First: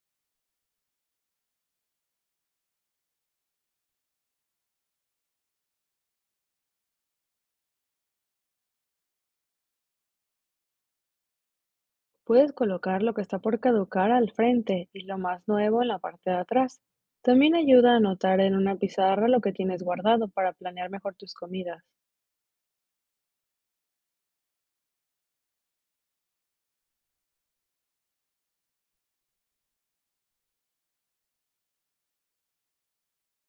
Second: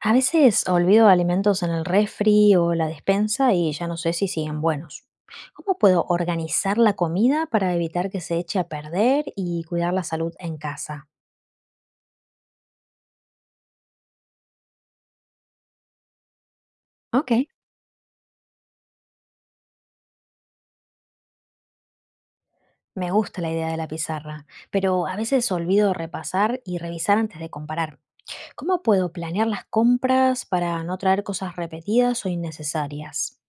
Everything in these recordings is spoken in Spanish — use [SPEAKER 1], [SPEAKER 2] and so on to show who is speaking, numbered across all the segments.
[SPEAKER 1] A veces olvido alimentos en el refri o la despensa y ya no sé si siguen buenos. ¿Cómo puedo organizar la comida para evitar que se eche a perder y cuidar la salud en casa?
[SPEAKER 2] Puedes colocar lo que está por caducar al frente y lo más nuevo en la parte de atrás.
[SPEAKER 1] Ok.
[SPEAKER 2] También ayuda a anotar en una pizarra lo que tienes guardado para planear mejor tus comidas.
[SPEAKER 1] Me gusta la idea de la pizarra, pero a veces olvido repasar y revisar antes de comparar. ¿Cómo puedo planear las compras para no traer cosas repetidas o innecesarias?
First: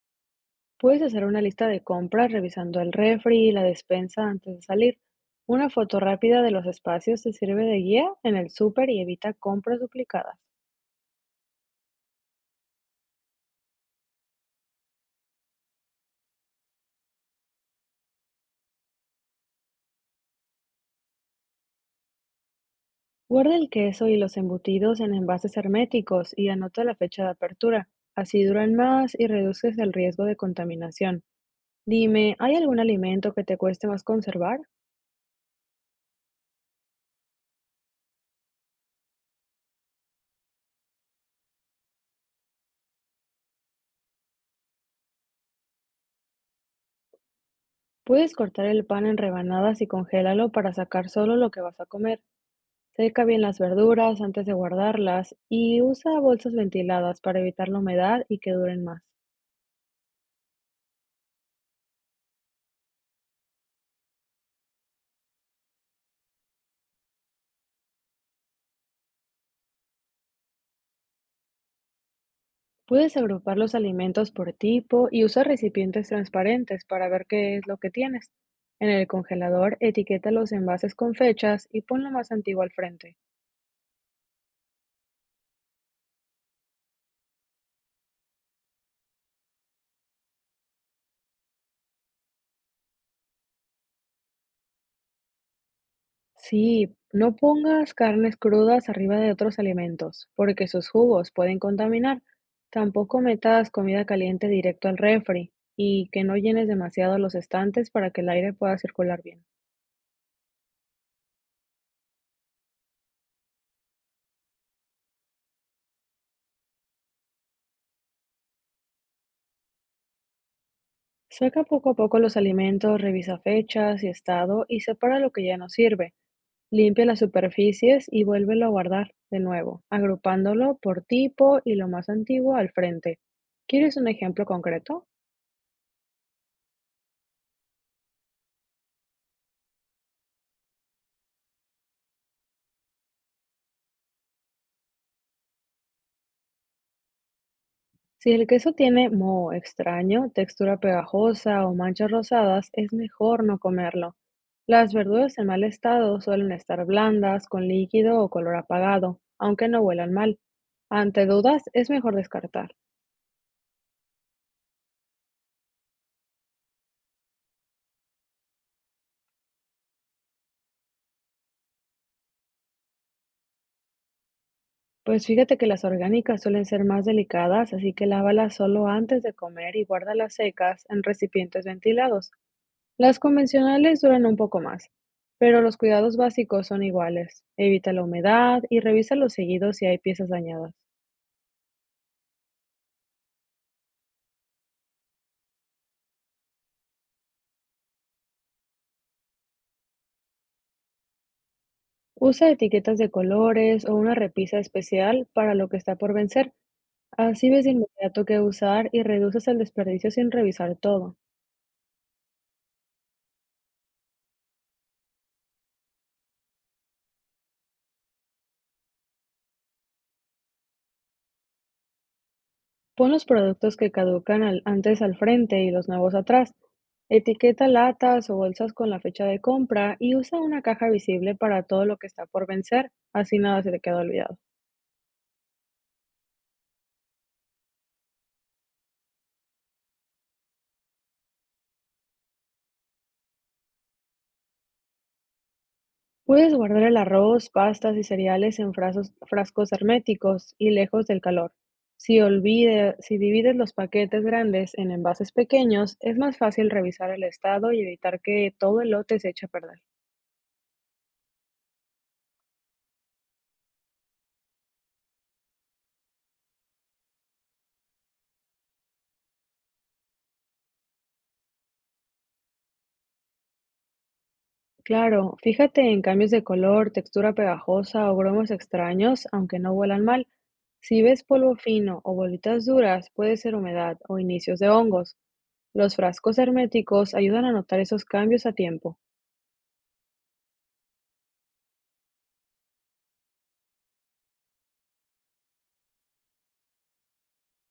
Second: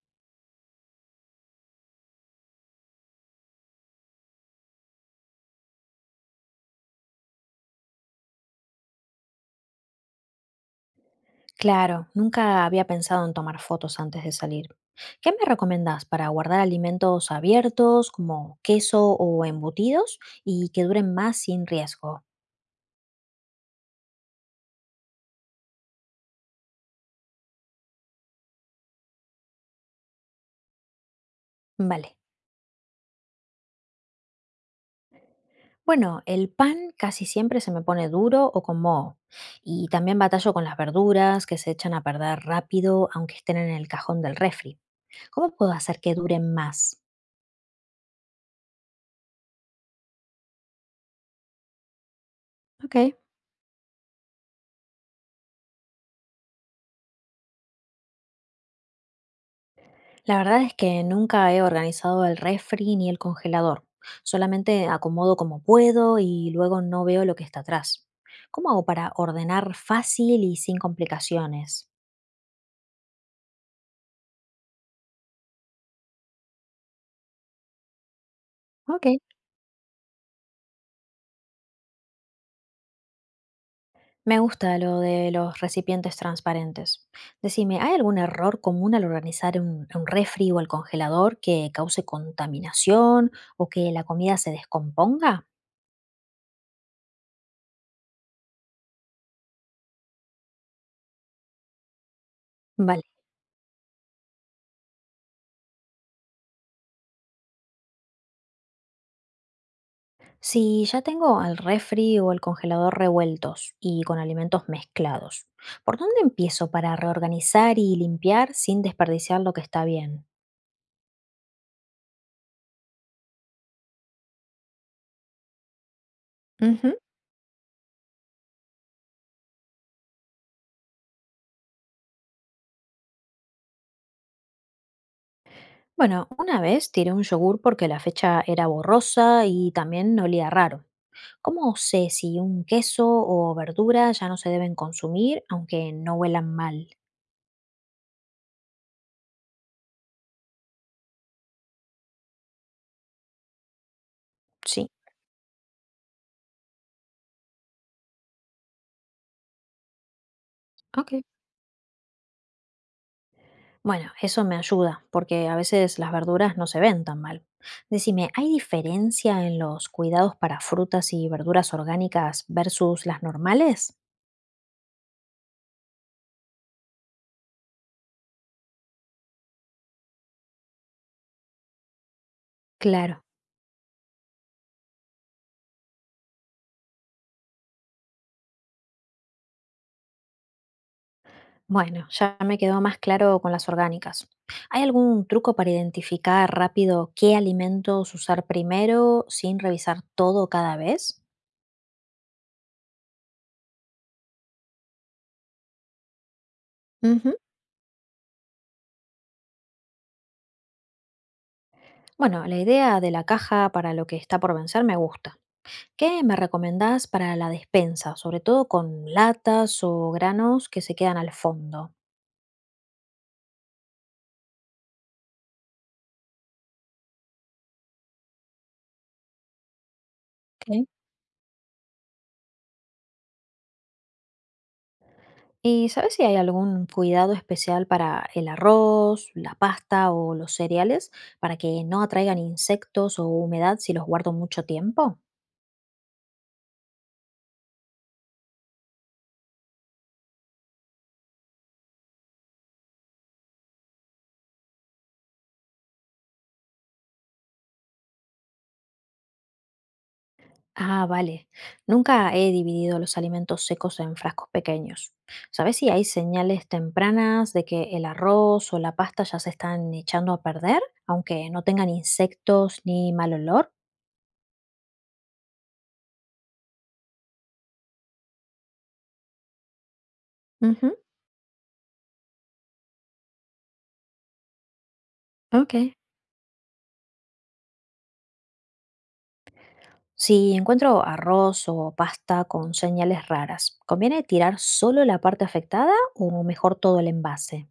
[SPEAKER 2] Puedes hacer una lista de compras revisando el refri y la despensa antes de salir. Una foto rápida de los espacios te sirve de guía en el súper y evita compras duplicadas.
[SPEAKER 1] Claro, nunca había pensado en tomar fotos antes de salir. ¿Qué me recomendás para guardar alimentos abiertos como queso o embutidos y que duren más sin riesgo?
[SPEAKER 2] Guarda el queso y los embutidos en envases herméticos y anota la fecha de apertura. Así duran más y reduces el riesgo de contaminación.
[SPEAKER 1] Vale.
[SPEAKER 2] Dime, ¿hay algún alimento que te cueste más conservar?
[SPEAKER 1] Bueno, el pan casi siempre se me pone duro o con moho. Y también batallo con las verduras que se echan a perder rápido aunque estén en el cajón del refri. ¿Cómo puedo hacer que duren más?
[SPEAKER 2] Puedes cortar el pan en rebanadas y congélalo para sacar solo lo que vas a comer.
[SPEAKER 1] Ok.
[SPEAKER 2] Seca bien las verduras antes de guardarlas y usa bolsas ventiladas para evitar la humedad y que duren más.
[SPEAKER 1] La verdad es que nunca he organizado el refri ni el congelador. Solamente acomodo como puedo y luego no veo lo que está atrás. ¿Cómo hago para ordenar fácil y sin complicaciones?
[SPEAKER 2] Puedes agrupar los alimentos por tipo y usar recipientes transparentes para ver qué es lo que tienes. En el
[SPEAKER 1] Ok.
[SPEAKER 2] congelador, etiqueta los envases con fechas y pon lo más antiguo al frente.
[SPEAKER 1] Me gusta lo de los recipientes transparentes. Decime, ¿hay algún error común al organizar un refri o el congelador que cause contaminación o que la comida se descomponga?
[SPEAKER 2] Sí, no pongas carnes crudas arriba de otros alimentos, porque sus jugos pueden contaminar.
[SPEAKER 1] Vale.
[SPEAKER 2] Tampoco metas comida caliente directo al refri y que no llenes demasiado los estantes para que el aire pueda circular bien.
[SPEAKER 1] Si ya tengo el refri o el congelador revueltos y con alimentos mezclados, ¿por dónde empiezo para reorganizar y limpiar sin desperdiciar lo que está bien?
[SPEAKER 2] Saca poco a poco los alimentos, revisa fechas y estado y separa lo que ya no sirve.
[SPEAKER 1] Ujú.
[SPEAKER 2] Limpia las superficies y vuélvelo a guardar de nuevo, agrupándolo por tipo y lo más antiguo al frente. ¿Quieres un ejemplo concreto?
[SPEAKER 1] Bueno, una vez tiré un yogur porque la fecha era borrosa y también olía raro. ¿Cómo sé si un queso o verdura ya no se deben consumir aunque no huelan mal?
[SPEAKER 2] Si el queso tiene moho extraño, textura pegajosa o manchas rosadas, es mejor no comerlo.
[SPEAKER 1] Sí.
[SPEAKER 2] Las verduras en mal estado suelen estar blandas, con líquido o color apagado, aunque no huelan mal.
[SPEAKER 1] Ok.
[SPEAKER 2] Ante dudas, es mejor descartar.
[SPEAKER 1] Bueno, eso me ayuda, porque a veces las verduras no se ven tan mal. Decime, ¿hay diferencia en los cuidados para frutas y verduras orgánicas versus las normales?
[SPEAKER 2] Pues fíjate que las orgánicas suelen ser más delicadas, así que lávalas solo antes de comer y guárdalas secas en recipientes ventilados. Las
[SPEAKER 1] Claro.
[SPEAKER 2] convencionales duran un poco más, pero los cuidados básicos son iguales. Evita la humedad y revisa los seguidos si hay piezas dañadas.
[SPEAKER 1] Bueno, ya me quedó más claro con las orgánicas. ¿Hay algún truco para identificar rápido qué alimentos usar primero sin revisar todo cada vez?
[SPEAKER 2] Usa etiquetas de colores o una repisa especial para lo que está por vencer.
[SPEAKER 1] Ujú.
[SPEAKER 2] Así ves de inmediato qué usar y reduces el desperdicio sin revisar todo.
[SPEAKER 1] Bueno, la idea de la caja para lo que está por vencer me gusta. ¿Qué me recomendás para la despensa? Sobre todo con latas o granos que se quedan al fondo.
[SPEAKER 2] Pon los productos que antes al frente y los nuevos atrás. Etiqueta latas o bolsas con la fecha de compra y usa una
[SPEAKER 1] Ok.
[SPEAKER 2] caja visible para todo lo que está por vencer, así nada se te queda olvidado.
[SPEAKER 1] ¿Y sabes si hay algún cuidado especial para el arroz, la pasta o los cereales para que no atraigan insectos o humedad si los guardo mucho tiempo?
[SPEAKER 2] Puedes guardar el arroz, pastas y cereales en frascos herméticos y lejos del calor. Si divides los paquetes grandes en envases pequeños, es más fácil revisar el estado y evitar que todo el lote se eche a perder.
[SPEAKER 1] Ah, vale. Nunca he dividido los alimentos secos en frascos pequeños. ¿Sabes si hay señales tempranas de que el arroz o la pasta ya se están echando a perder, aunque no tengan insectos ni mal olor?
[SPEAKER 2] Claro, fíjate en cambios de color, textura pegajosa o grumos extraños, aunque no huelan mal.
[SPEAKER 1] Ujú.
[SPEAKER 2] Si ves polvo fino o bolitas duras, puede ser humedad o inicios de hongos.
[SPEAKER 1] Ok.
[SPEAKER 2] Los frascos herméticos ayudan a notar esos cambios a tiempo.
[SPEAKER 1] Si encuentro arroz o pasta con señales raras, ¿conviene tirar solo la parte afectada o mejor todo el envase?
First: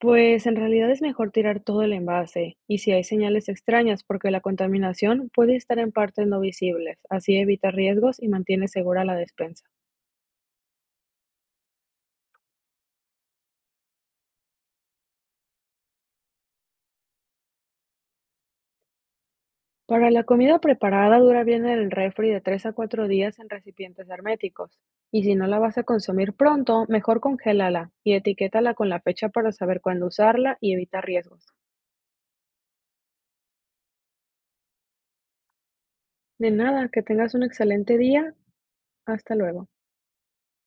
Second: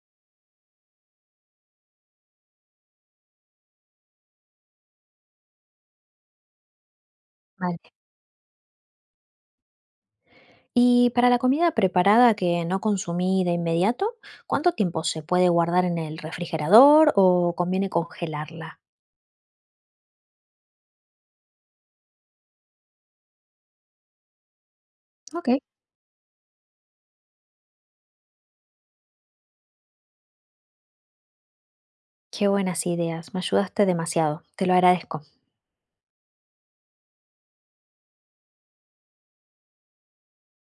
[SPEAKER 2] Pues en realidad es mejor tirar todo el envase y si hay señales extrañas, porque la contaminación puede estar en partes no visibles, así evita
[SPEAKER 1] Vale.
[SPEAKER 2] riesgos y mantiene segura la despensa.
[SPEAKER 1] Y para la comida preparada que no consumí de inmediato, ¿cuánto tiempo se puede guardar en el refrigerador o conviene congelarla?
[SPEAKER 2] Para la comida preparada dura bien en el refri de 3 a 4 días en recipientes herméticos y si no
[SPEAKER 1] Ok.
[SPEAKER 2] la vas a consumir pronto, mejor congélala y etiquétala con la fecha para saber cuándo usarla y evitar riesgos.
[SPEAKER 1] Qué buenas ideas, me ayudaste demasiado, te lo agradezco.
[SPEAKER 2] De nada, que tengas un excelente día. Hasta luego.